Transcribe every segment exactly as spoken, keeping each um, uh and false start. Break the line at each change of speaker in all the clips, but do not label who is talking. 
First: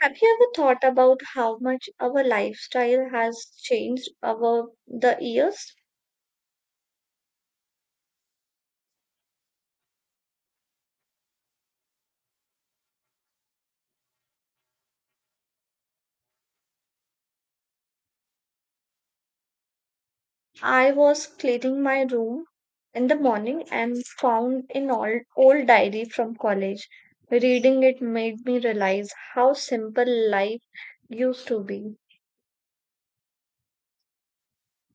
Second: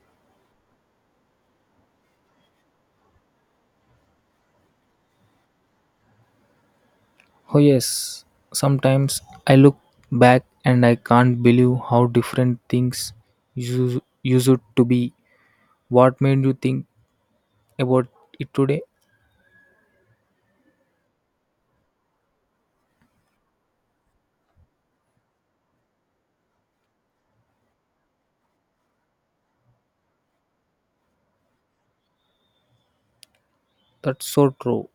Have you ever thought about how much our lifestyle has changed over the years?
Oh, yes. Sometimes I look back and I can't believe how different things used, used to be. What made you think about it today?
I was cleaning my room in the morning and found an old, old diary from college. Reading it made me realize how simple life used to be.
That's so true.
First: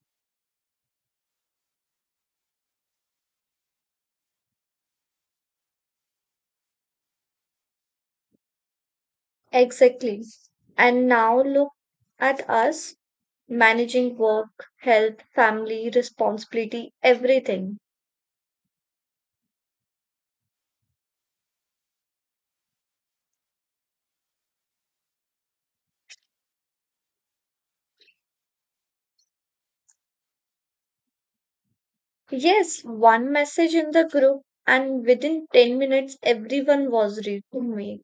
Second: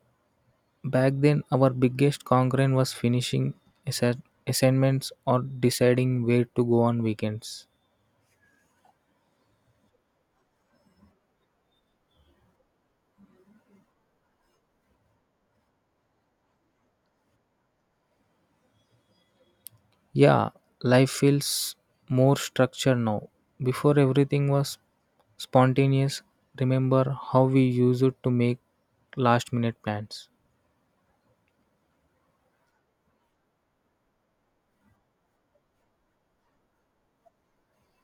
Back then, our biggest concern was finishing assa- assignments or deciding where to go on weekends.
Exactly. And now look at us managing work, health, family, responsibility, everything.
Yeah, life feels more structured now. Before, everything was spontaneous. Remember how we used to make last minute plans.
Yes, one message in the group, and within ten minutes, everyone was reading me.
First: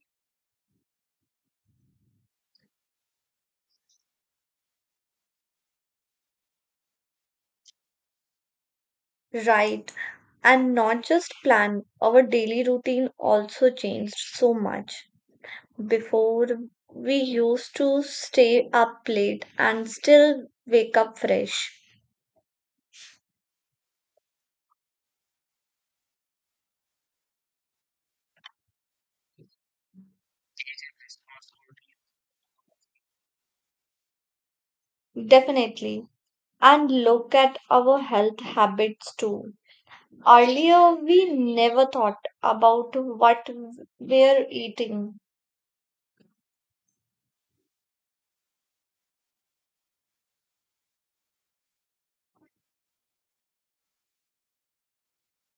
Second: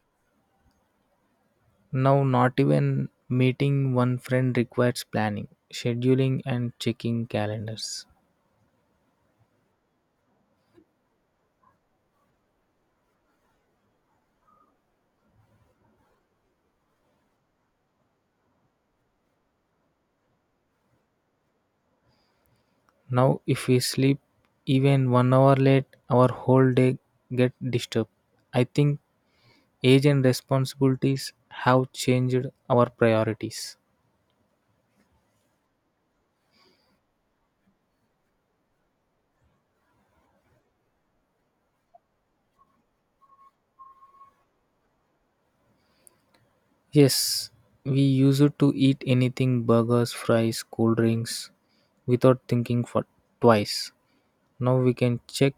Now, not even meeting one friend requires planning, scheduling, and checking calendars.
Right. And not just plan, our daily routine also changed so much. Before, we used to stay up late and still wake up fresh.
Now, if we sleep even one hour late, our whole day get disturbed. I think age and responsibilities have changed our priorities.
Definitely. And look at our health habits too. Earlier, we never thought about what we're eating.
Yes, we used to eat anything burgers, fries, cool drinks without thinking for twice. Now we can check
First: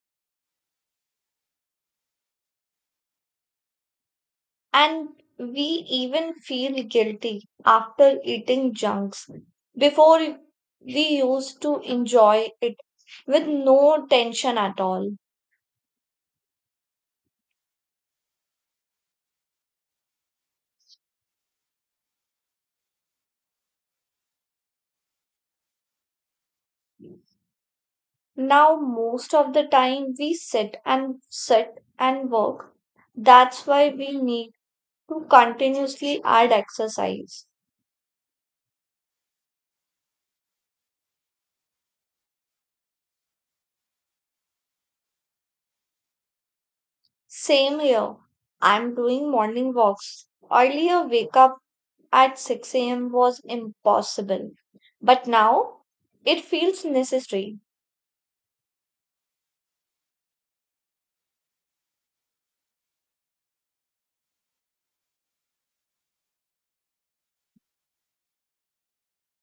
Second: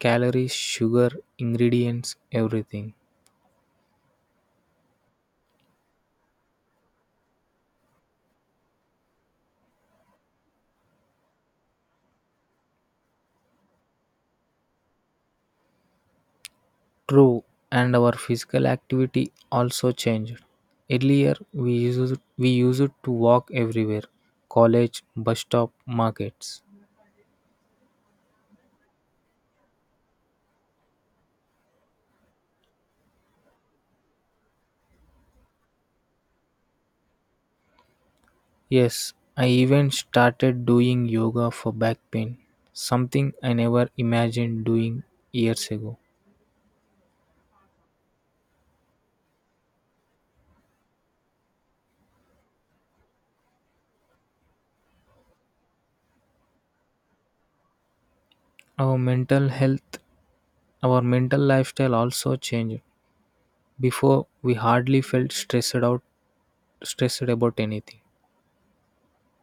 calories, sugar, ingredients, everything.
And we even feel guilty after eating junks. Before, we used to enjoy it with no tension at all.
True, and our physical activity also changed. Earlier, we used we used to walk everywhere, college, bus stop, markets.
Now, most of the time, we sit and sit and work. That's why we need to continuously add exercise.
Yes, I even started doing yoga for back pain, something I never imagined doing years ago.
Same here. I'm doing morning walks. Earlier, wake up at six a m was impossible, but now it feels necessary.
Our mental health, our mental lifestyle also changed. Before, we hardly felt stressed out, stressed about anything.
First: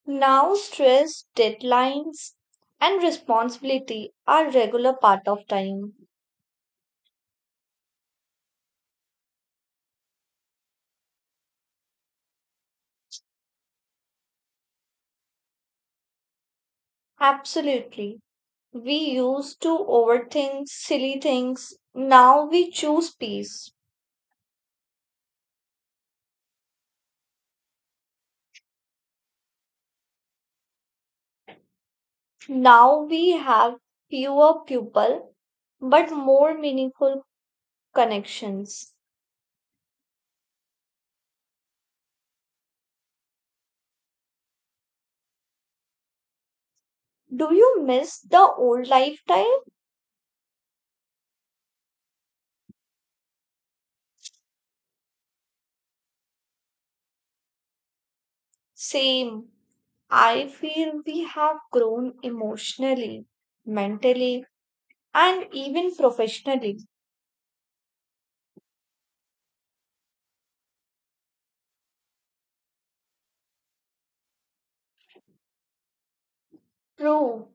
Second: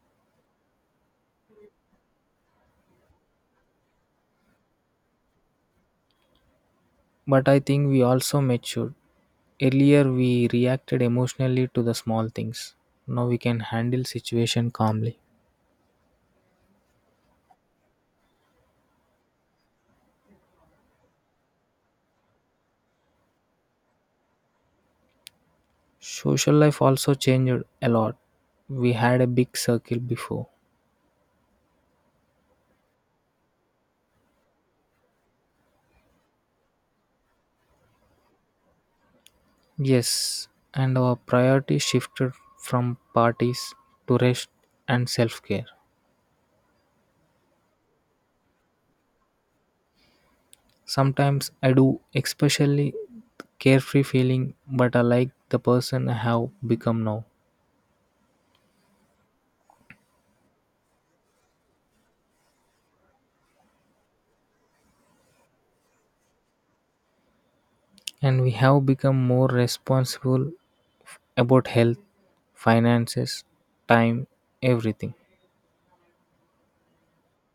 Now, stress, deadlines, and responsibility are regular part of time.
But I think we also matured. Earlier we reacted emotionally to the small things. Now we can handle situation calmly.
Absolutely. We used to overthink silly things. Now we choose peace.
Social life also changed a lot. We had a big circle before.
Now we have fewer people but more meaningful connections.
Yes, and our priority shifted from parties to rest and self-care.
Do you miss the old lifestyle?
Sometimes I do especially carefree feeling but I like the person I have become now.
Same. I feel we have grown emotionally, mentally, and even professionally.
And we have become more responsible about health, finances, time, everything.
True.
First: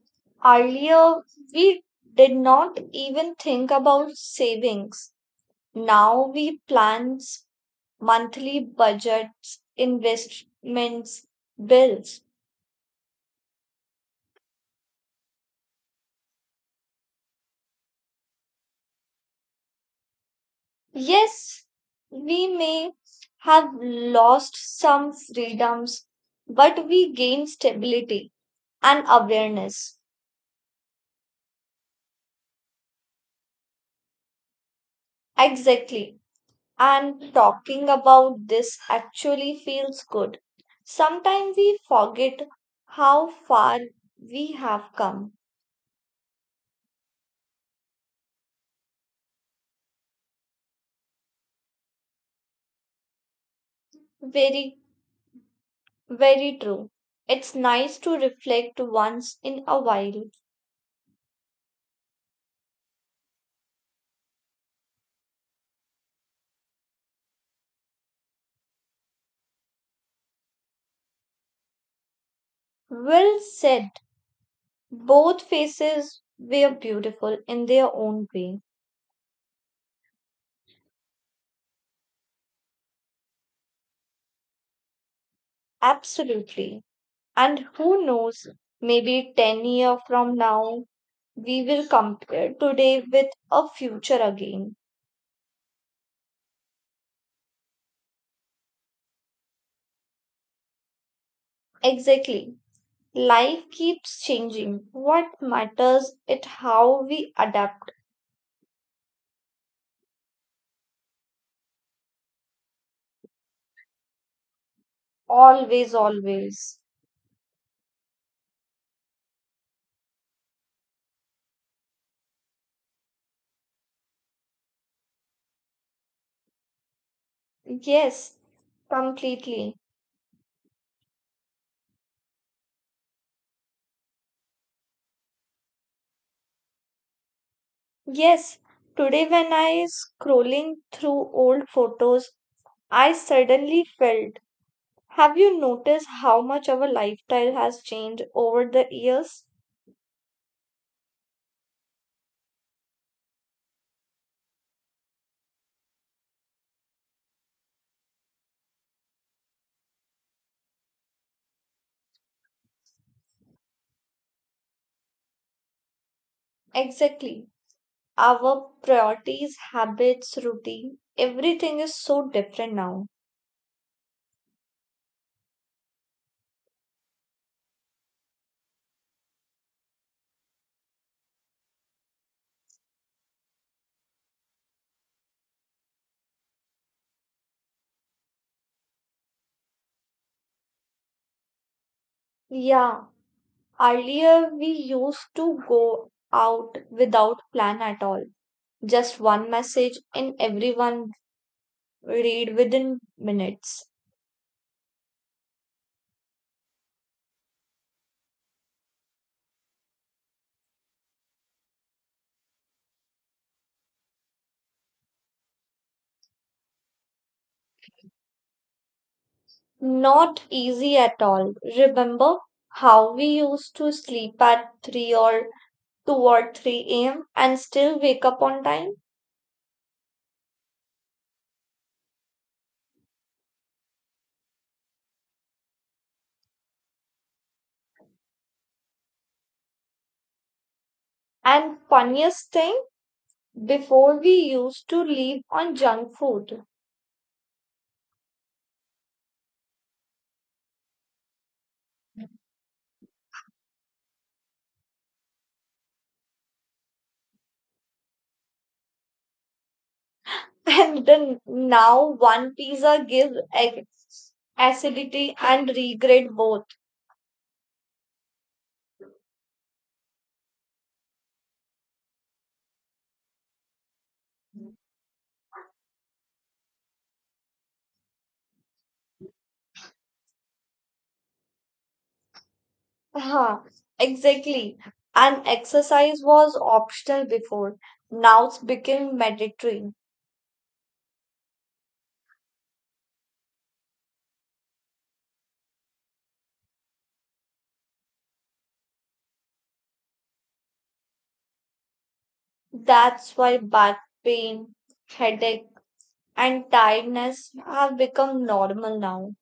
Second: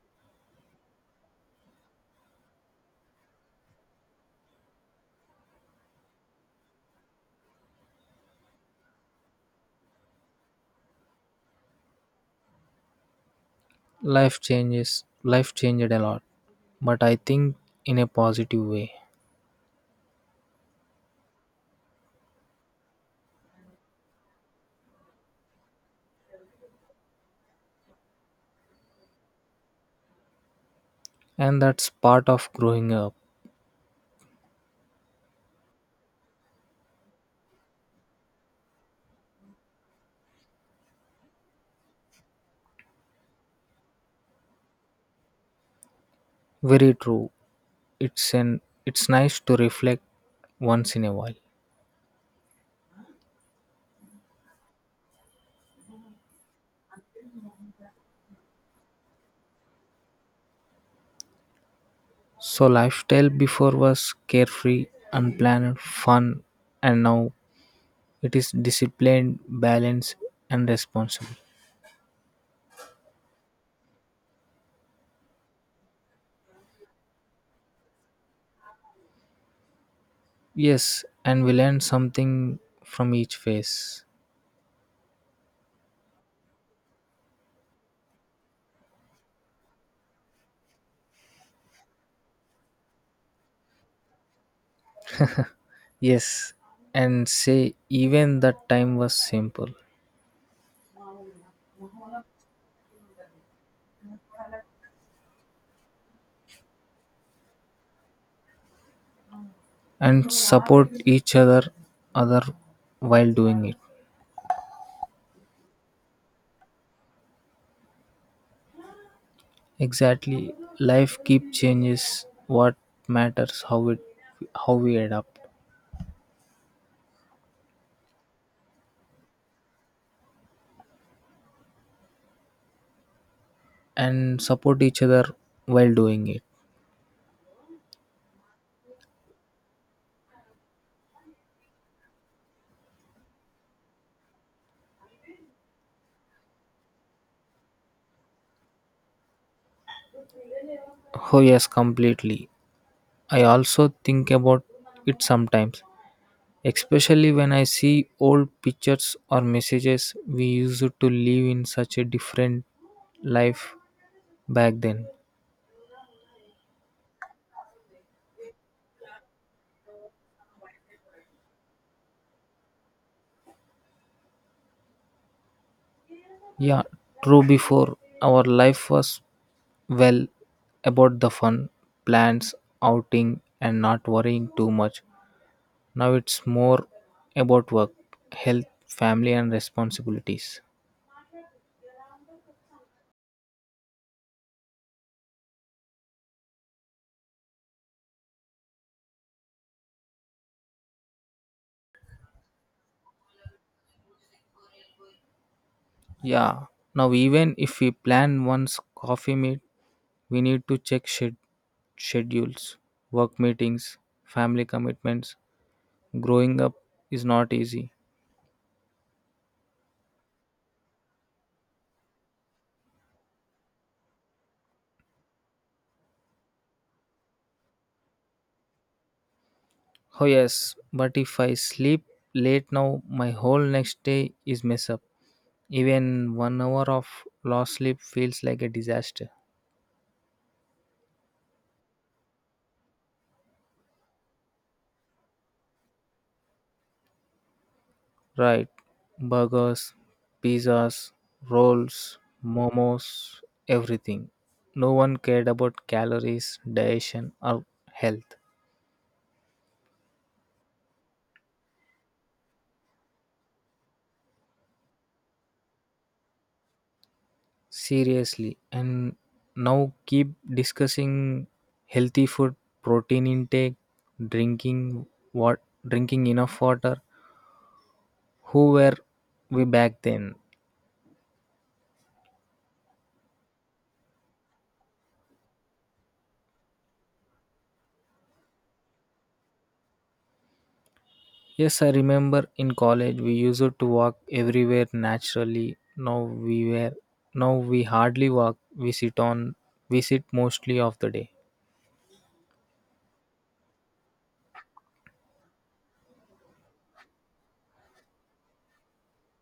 Earlier, we did not even think about savings. Now we plan s- monthly budgets, investments, bills.
life changes Life changed a lot, but I think in a positive way.
Yes, we may have lost some freedoms, but we gain stability and awareness.
And that's part of growing up.
Exactly. And talking about this actually feels good. Sometimes we forget how far we have come.
Very true. it's an it's nice to reflect once in a while.
Very, very true. It's nice to reflect once in a while.
So lifestyle before was carefree, unplanned fun, and now it is disciplined, balanced, and responsible.
Well said. Both faces were beautiful in their own way.
Yes, and we learn something from each phase.
Absolutely. And who knows, maybe ten years from now, we will compare today with a future again.
Yes, and say even that time was simple
Exactly. Life keeps changing. What matters is how we adapt.
and support each other other while doing it.
Always, always.
Exactly. Life keep changes, what matters how it, how we adapt
Yes, completely.
and support each other while doing it.
Yes, today when I scrolling through old photos, I suddenly felt. Have you noticed how much our lifestyle has changed over the years?
Oh yes, completely. I also think about it sometimes. Especially when I see old pictures or messages we used to live in such a different life back then.
Exactly. Our priorities, habits, routine, everything is so different now.
Yeah, true, before our life was, well, about the fun, plans, outing and not worrying too much. Now it's more about work, health, family and responsibilities.
Yeah, earlier, we used to go out without plan at all. Just one message and everyone read within minutes.
Yeah. Now even if we plan once coffee meet we need to check sched- schedules, work meetings, family commitments. Growing up is not easy.
Not easy at all. Remember how we used to sleep at three or two or three a m and still wake up on time?
Oh, yes, but if I sleep late now, my whole next day is mess up. Even one hour of lost sleep feels like a disaster.
And funniest thing, before we used to live on junk food.
Right, burgers, pizzas, rolls, momos, everything. No one cared about calories, diet, or health.
And then now one pizza gives ac- acidity and regret both.
Seriously. And now keep discussing healthy food, protein intake, drinking what drinking enough water. Who were we back then?
Huh, exactly. And exercise was optional before. Now it's become mandatory.
Yes, I remember in college we used to walk everywhere naturally. Now we were now we hardly walk. We sit on we sit mostly of the day.
That's why back pain, headache, and tiredness have become normal now.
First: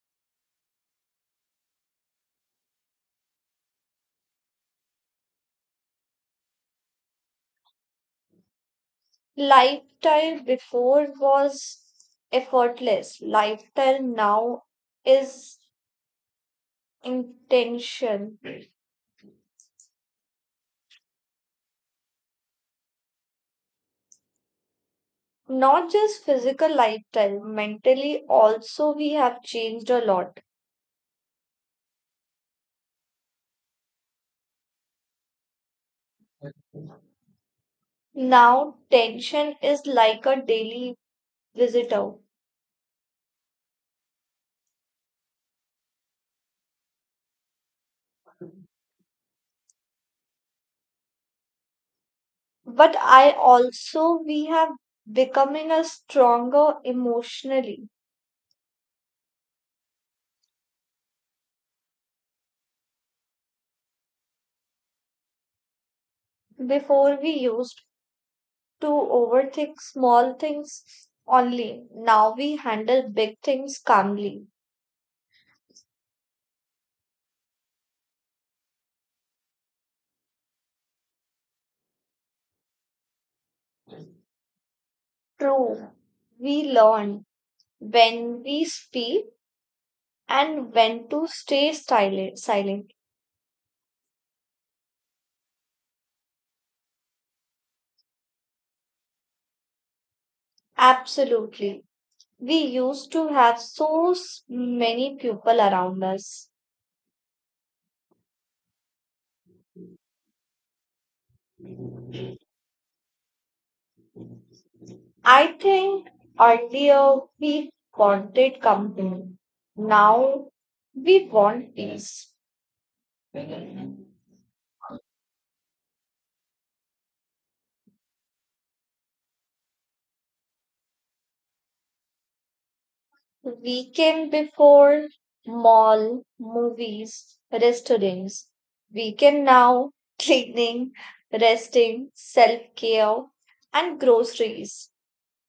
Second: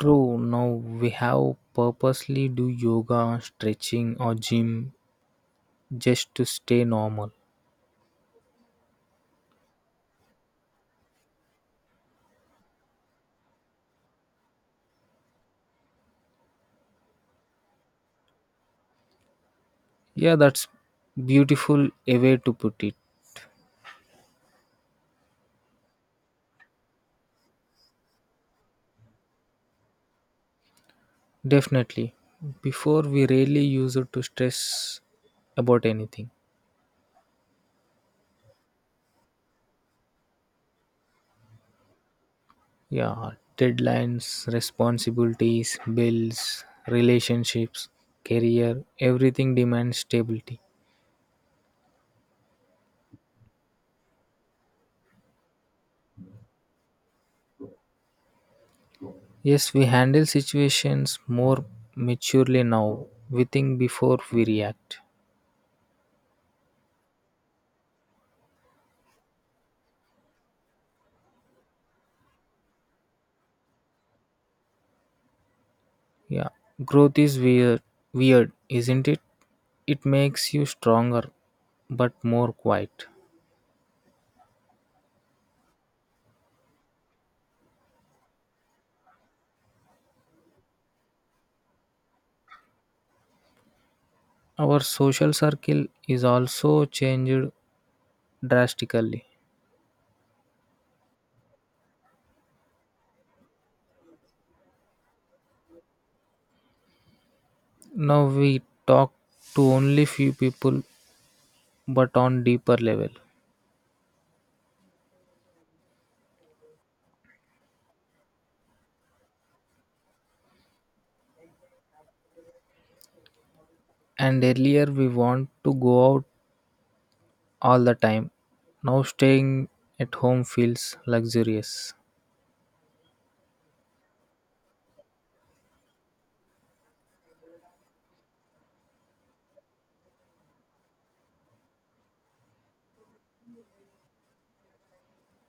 True, now we have purposely do yoga, stretching or gym just to stay normal.
Lifestyle before was effortless. Lifestyle now is intentional.
Yeah, that's beautiful a way to put it.
Not just physical lifestyle, mentally also we have changed a lot.
Definitely. Before we rarely use it to stress about anything.
Now, tension is like a daily visitor.
Yeah, deadlines, responsibilities, bills, relationships, career, everything demands stability.
But I also, we have becoming a stronger emotionally.
Yes, we handle situations more maturely now. We think before we react.
Before we used to overthink small things only. Now we handle big things calmly.
Yeah, growth is weird, weird, isn't it? It makes you stronger, but more quiet.
True, we learn when we speak and when to stay silent. silent.
Our social circle is also changed drastically.
Absolutely. We used to have so s- many people around us.
Now we talk to only few people but on deeper level.
I think earlier we wanted company. Now we want peace.
And earlier we want to go out all the time. Now staying at home feels luxurious.
Weekend before, mall, movies, restaurants. Weekend now, cleaning, resting, self care, and groceries.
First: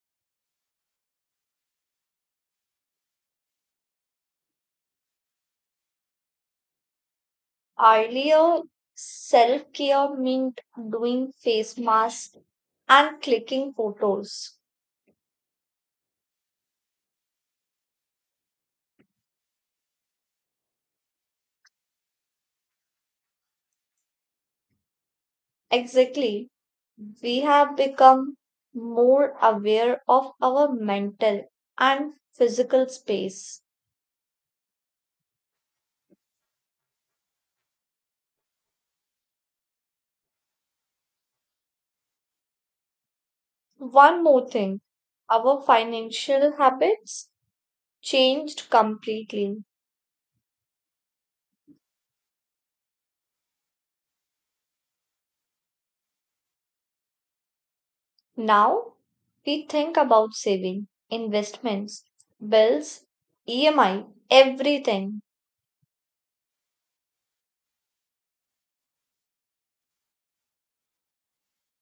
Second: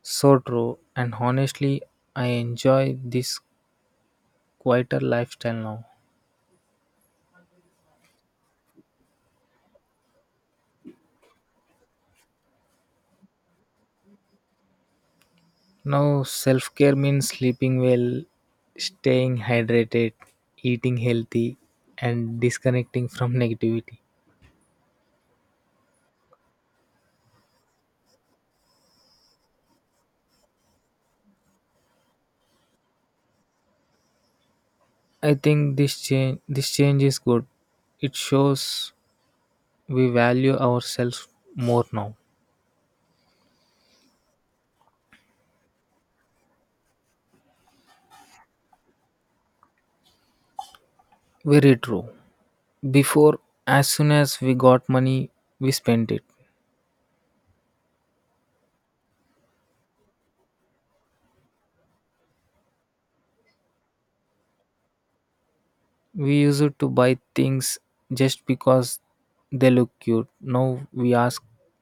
So true and honestly I enjoy this quieter lifestyle now.
Earlier, self care meant doing face masks and clicking photos.
Now self-care means sleeping well, staying hydrated, eating healthy and disconnecting from negativity.
Exactly. We have become more aware of our mental and physical space.
I think this change this change is good. It shows we value ourselves more now.
One more thing our financial habits changed completely.
Very true. Before, as soon as we got money, we spent it.
Now we think about saving, investments, bills, E M I, everything.
We used to buy things just because they look cute. Now we ask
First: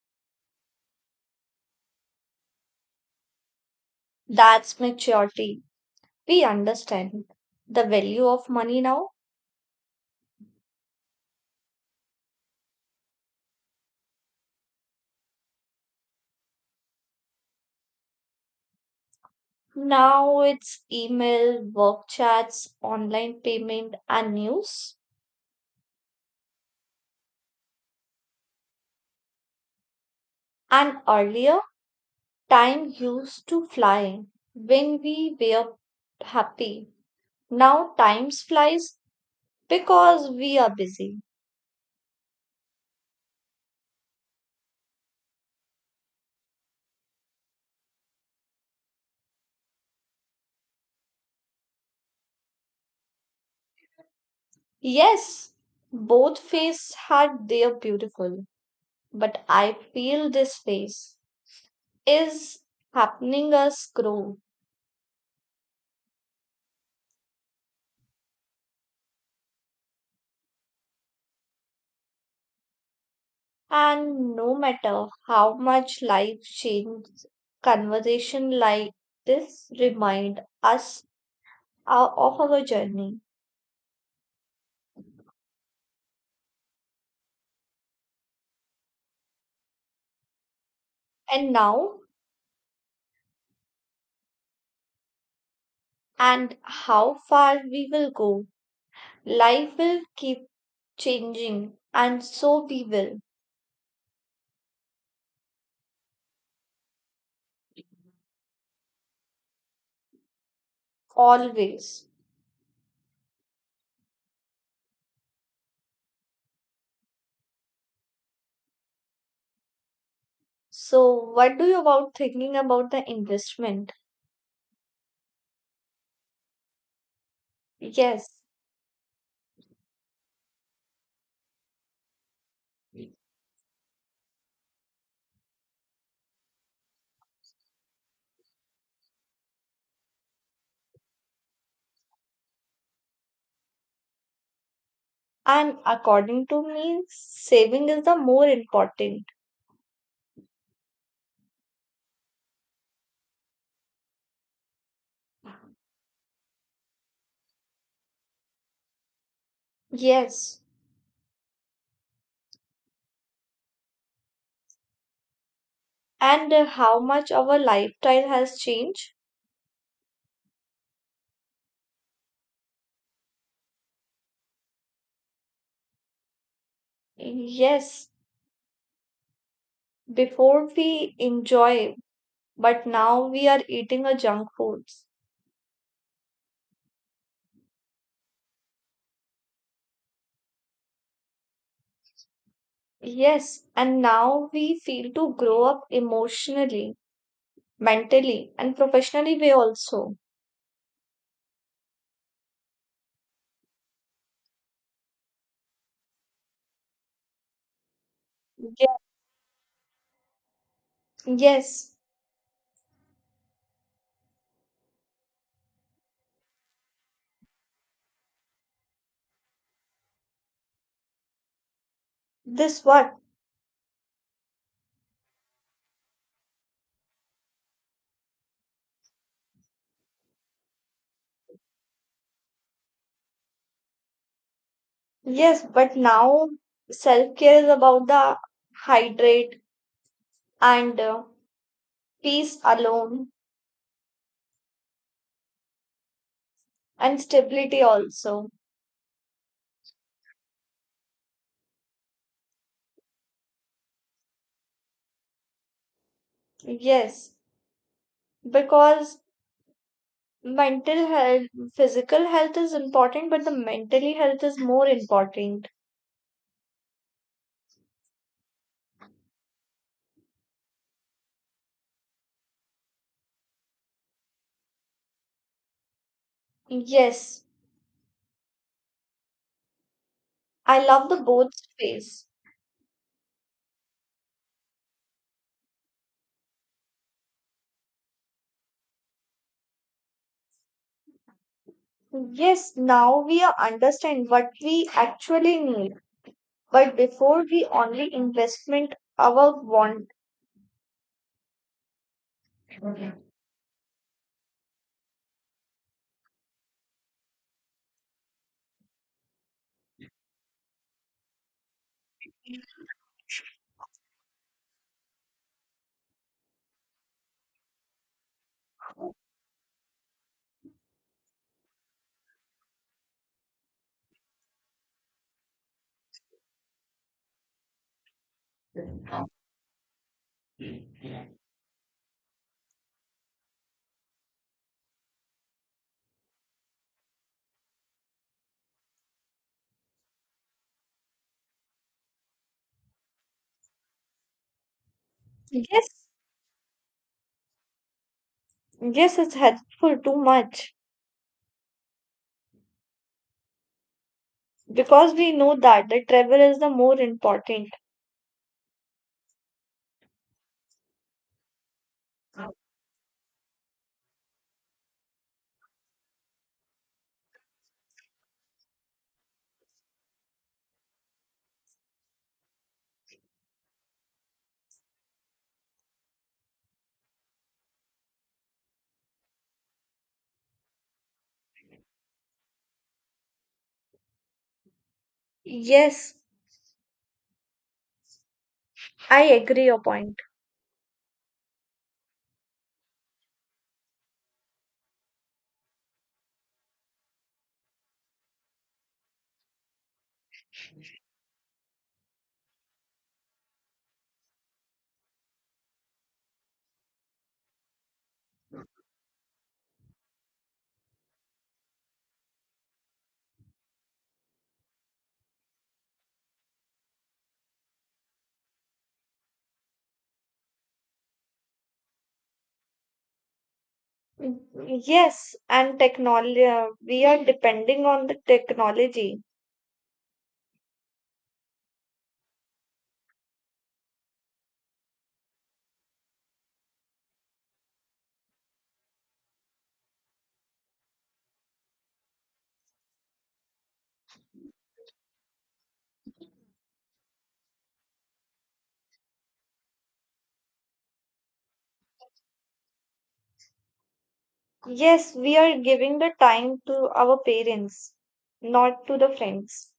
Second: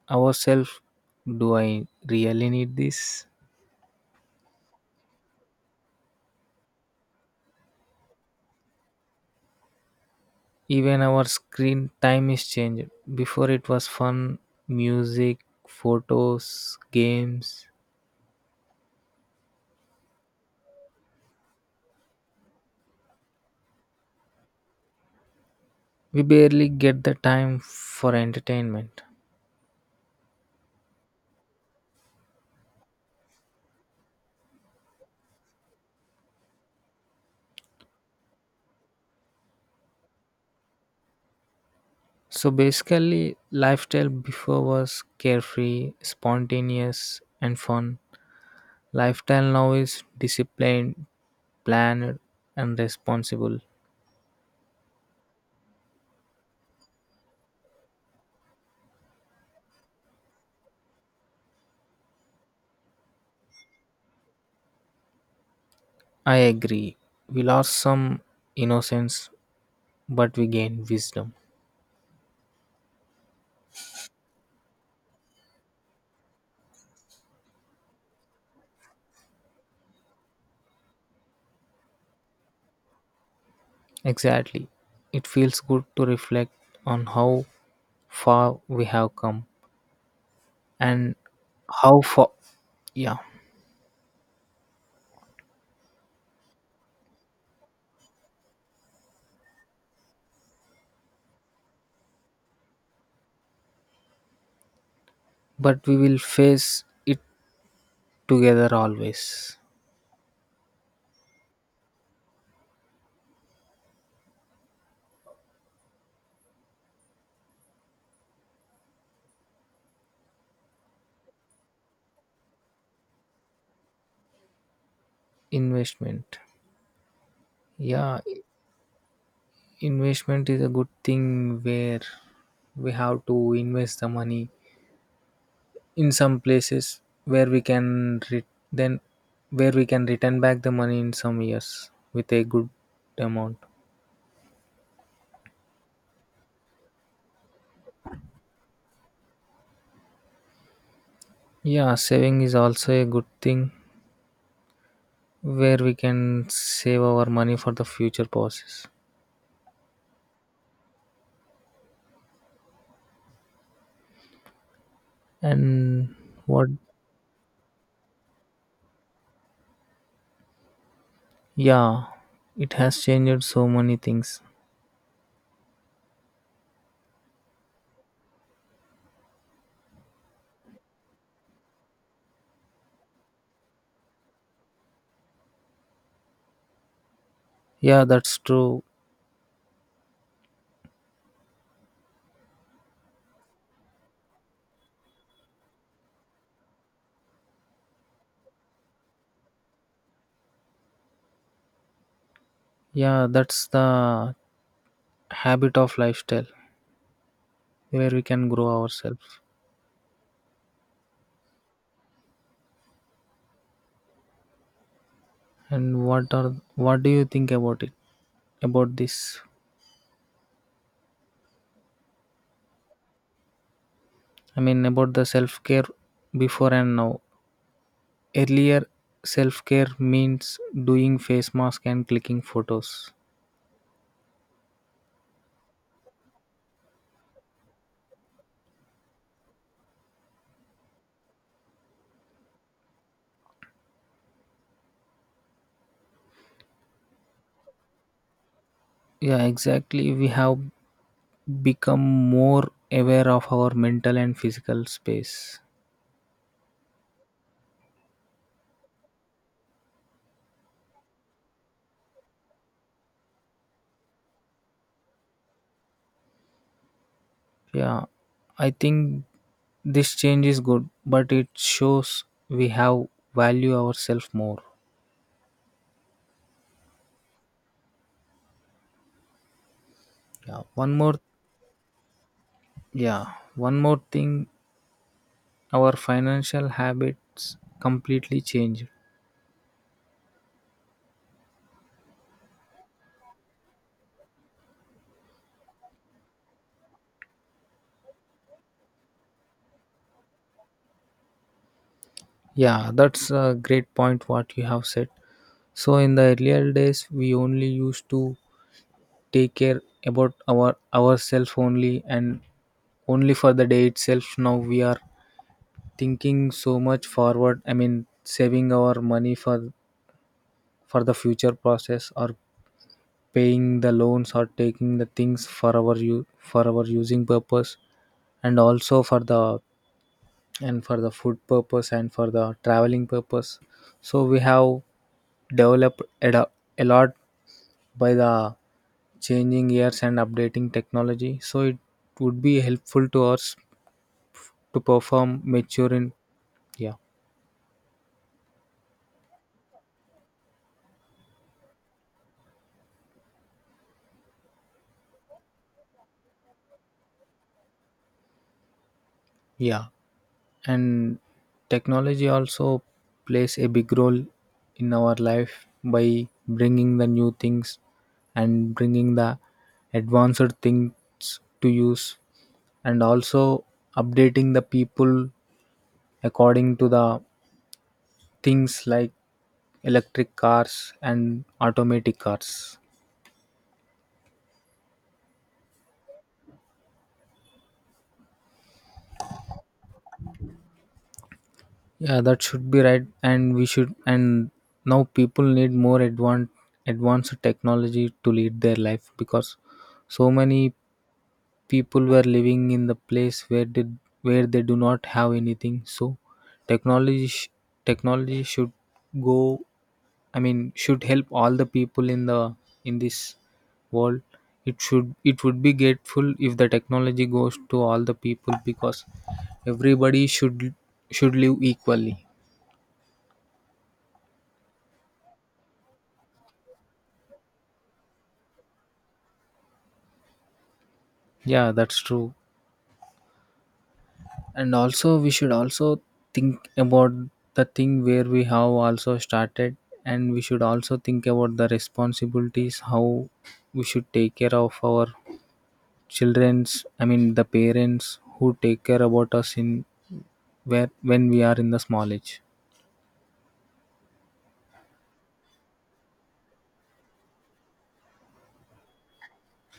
ourselves, do I really need this?
That's maturity. We understand the value of money now.
Even our screen time is changed. Before it was fun, music, photos, games,
Now it's email, work chats, online payment, and news.
we barely get the time for entertainment.
And earlier, time used to fly when we were happy. Now, time flies because we are busy.
So basically, lifestyle before was carefree, spontaneous, and fun. Lifestyle now is disciplined, planned, and responsible.
Yes, both phases had their beautiful, but I feel this phase is happening us grow.
I agree. We lost some innocence, but we gained wisdom.
And no matter how much life changes, conversation like this remind us uh, of our journey.
Exactly. It feels good to reflect on how far we have come and
And now
how far, yeah,
and how far we will go. Life will keep changing, and so we will
but we will face it together always.
always. So, what do you about thinking about the investment?
Investment. Yeah,
Yes,
investment is a good thing where we have to invest the money in some places where we can re- then where we can return back the money in some years with a good amount.
and according to me, saving is the more important.
Yeah, saving is also a good thing where we can save our money for the future purposes.
Yes,
And
and uh,
what?
how much our lifestyle has changed?
Yeah, it has changed so many things.
Yes, before we enjoy, but now we are eating a junk foods.
Yeah, that's true.
Yes, and now we feel to grow up emotionally, mentally, and professionally way also.
Yeah, that's the habit of lifestyle where we can grow
Ye-
ourselves.
Yes,
And what are what do you think about it? About this?
this what?
I mean about the self-care before and now. Earlier self-care means doing face mask and clicking photos.
Yes, but now self care is about the hydrate and uh, peace alone and stability also.
Yeah, exactly. We have become more aware of our mental and physical space.
Yes, because mental health, physical health is important, but the mentally health is more important.
Yeah, I think this change is good, but it shows we have value ourselves more.
Yes,
Yeah,
I
one
love the
more
both phase.
yeah, one more thing, our financial habits completely changed.
Yes, now we are understand what we actually need. But before we only investment our want.
Yeah, that's a great point what you have said. So in the earlier days we only used to take care about our ourselves only and only for the day itself. Now we are thinking so much forward. I mean saving our money for for the future process or paying the loans or taking the things for our u- for our using purpose and also for the and for the food purpose and for the traveling purpose. So we have developed a do- a lot by the changing years and updating technology, so it would be helpful to us to perform
Yes,
mature in, yeah,
yes, it's helpful too much because we know that the travel is the more important.
yeah. And technology also plays a big role in our life by bringing the new things and bringing the advanced things to use and also updating the people according to the things like electric cars and automatic cars.
Yes, I agree your point.
Yeah, that should be right, and we should. And now people need more advanced advanced technology to lead their life because so many people were living in the place where did where they do not have anything. So technology sh- technology should go. I mean, should help all the people in the in this world. It should it would be grateful if the technology goes to all the people because everybody should should live equally.
Mm, yes, and technology, we are depending on the technology.
Yeah, that's true. And also, we should also think about the thing where we have also started, and we should also think about the responsibilities how we should take care of our children's. I mean, the parents who take care about us in where when we are in the small age.
Yes, we are giving the time to our parents, not to the friends.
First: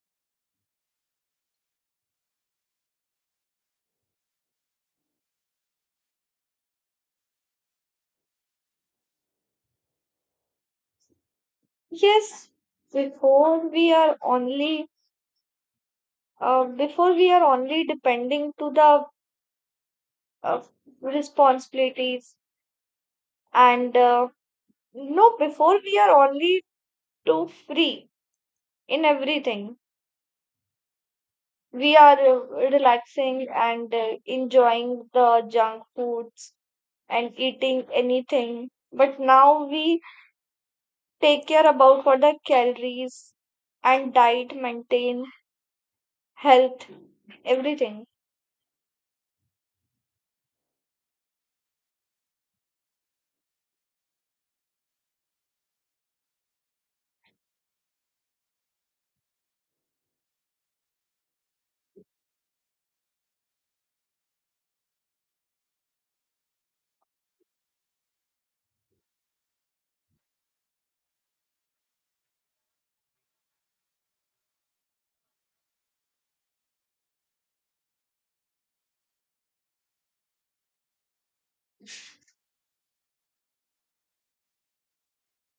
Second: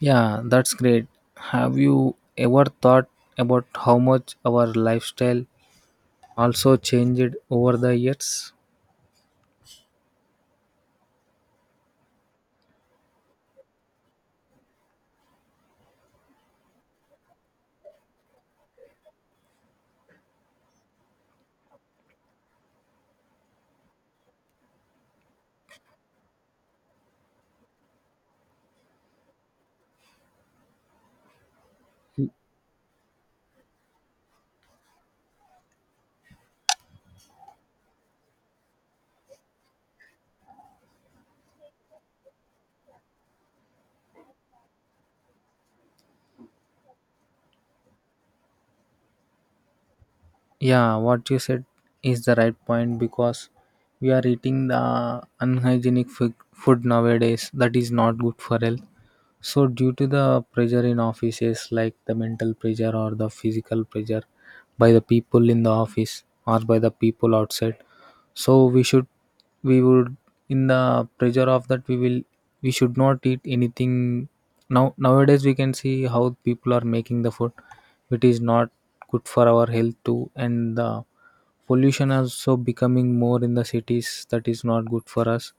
Yeah, that's great. Have you ever thought about how much our lifestyle also changed over the years?
Yes, before we are only uh, before we are only depending to the uh, responsibilities and uh, no before we are only too free in everything. We are uh, relaxing and uh, enjoying the junk foods and eating anything. But now we take care about for the calories and diet, maintain health, everything.
Yeah, what you said is the right point because we are eating the unhygienic food food nowadays that is not good for health. So due to the pressure in offices like the mental pressure or the physical pressure by the people in the office or by the people outside, so we should we would in the pressure of that we will we should not eat anything. Now nowadays we can see how people are making the food. It is not good for our health too. And the pollution also becoming more in the cities that is not good for us.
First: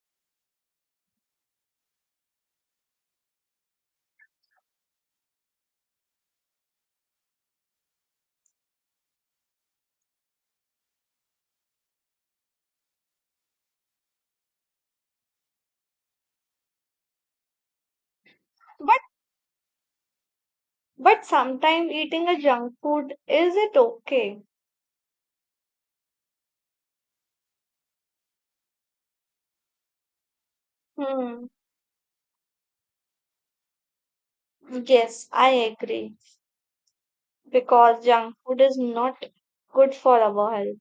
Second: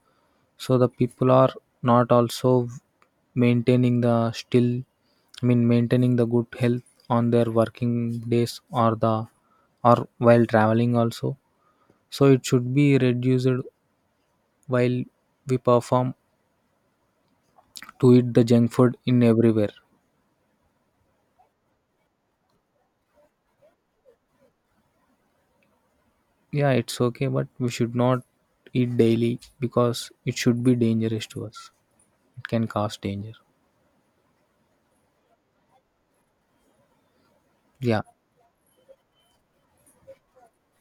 So the people are not also maintaining the still, I mean maintaining the good health on their working days or the or while traveling also. So it should be reduced while we perform to eat the junk food in everywhere.
But sometimes eating a junk food, is it okay?
Yeah, it's okay, but we should not eat daily because it should be dangerous
Hmm.
to us. It can cause danger.
Yes, I agree.
Yeah,
Because junk food is not good for our health.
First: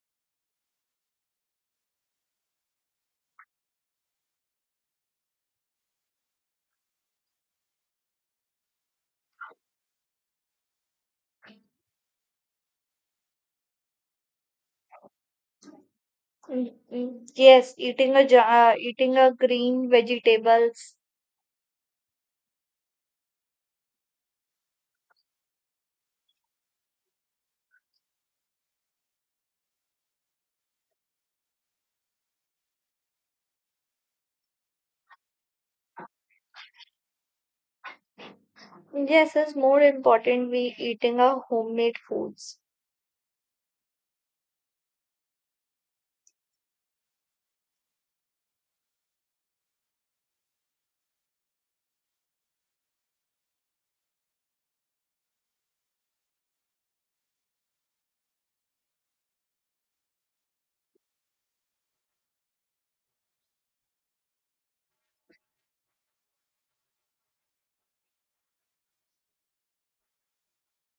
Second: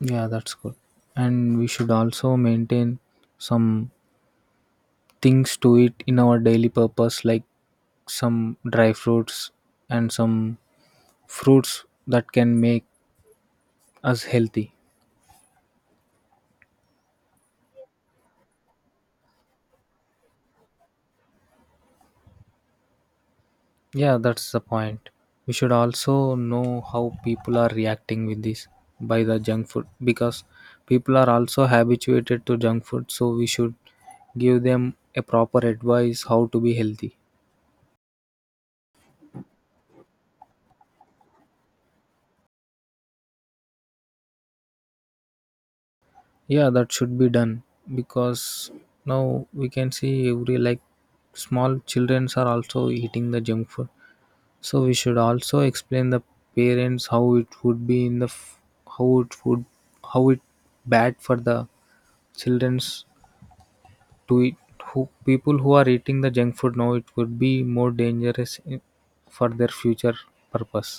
yeah, that's good. And we should also maintain some things to eat in our daily purpose, like some dry fruits and some fruits that can make us healthy.
Mm, mm. Yes, eating a ju- uh, eating a green vegetables.
Yeah, that's the point. We should also know how people are reacting with this by the junk food because people are also habituated to junk food, so we should give them a proper advice how to be healthy.
Yes, is more important we eating a homemade foods.
Yeah, that should be done because now we can see every like small childrens are also eating the junk food. So we should also explain the parents how it would be in the f- how it would, how it bad for the children's to it, who people who are eating the junk food now. It could be more dangerous, i- for their future purpose.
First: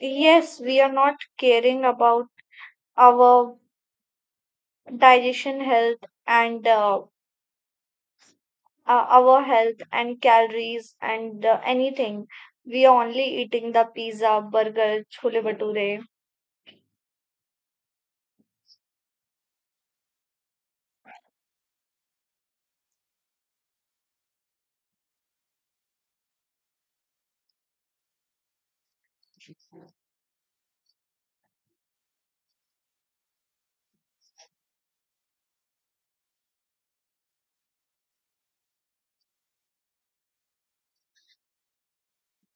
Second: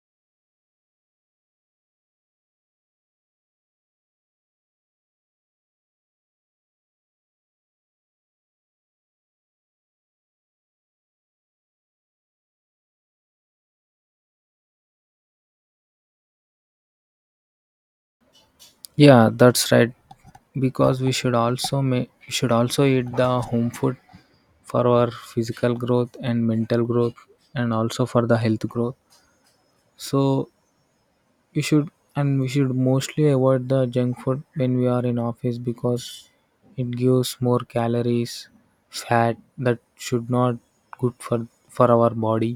Yes, we are not caring about our digestion health and uh, uh, our health and calories and uh, anything. We are only eating the pizza, burger, chhole bhature.
Yeah, that's right, because we should also make we should also eat the home food for our physical growth and mental growth and also for the health growth. So you should, and we should mostly avoid the junk food when we are in office because it gives more calories, fat, that should not good for for our body.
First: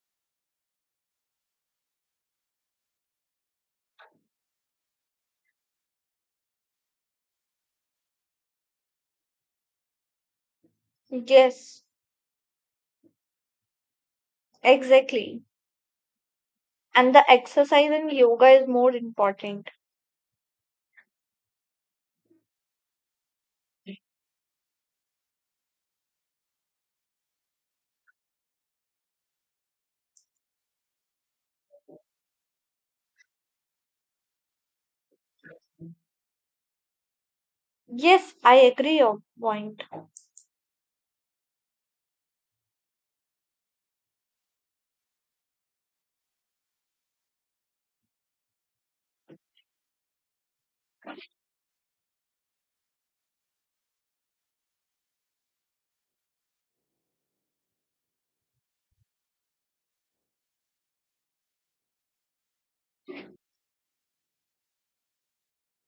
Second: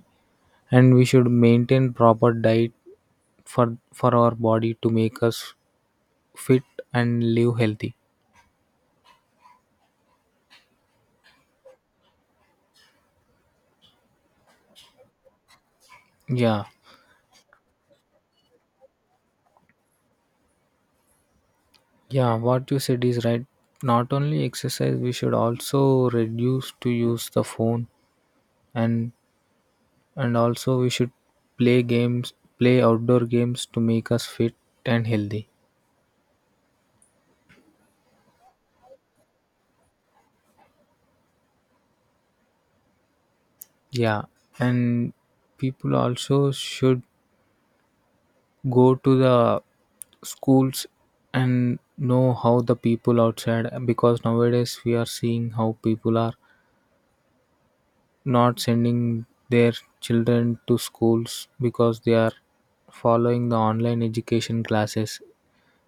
And we should maintain proper diet for for our body to make us fit and live healthy.
Yes, exactly.
Yeah,
And the exercise and yoga is more important.
yeah, what you said is right. Not only exercise, we should also reduce to use the phone. and and also we should play games, play outdoor games to make us fit and healthy.
Yes, I agree your point.
Yeah, and people also should go to the schools and know how the people outside because nowadays we are seeing how people are not sending their children to schools because they are following the online education classes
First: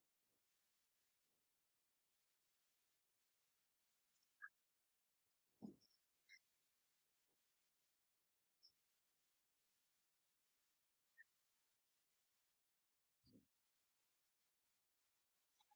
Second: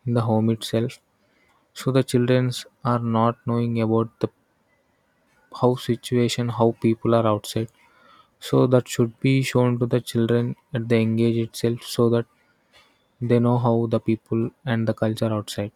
in the home itself. So the childrens are not knowing about the how situation how people are outside. So that should be shown to the children at the engage itself so that they know how the people and the culture outside.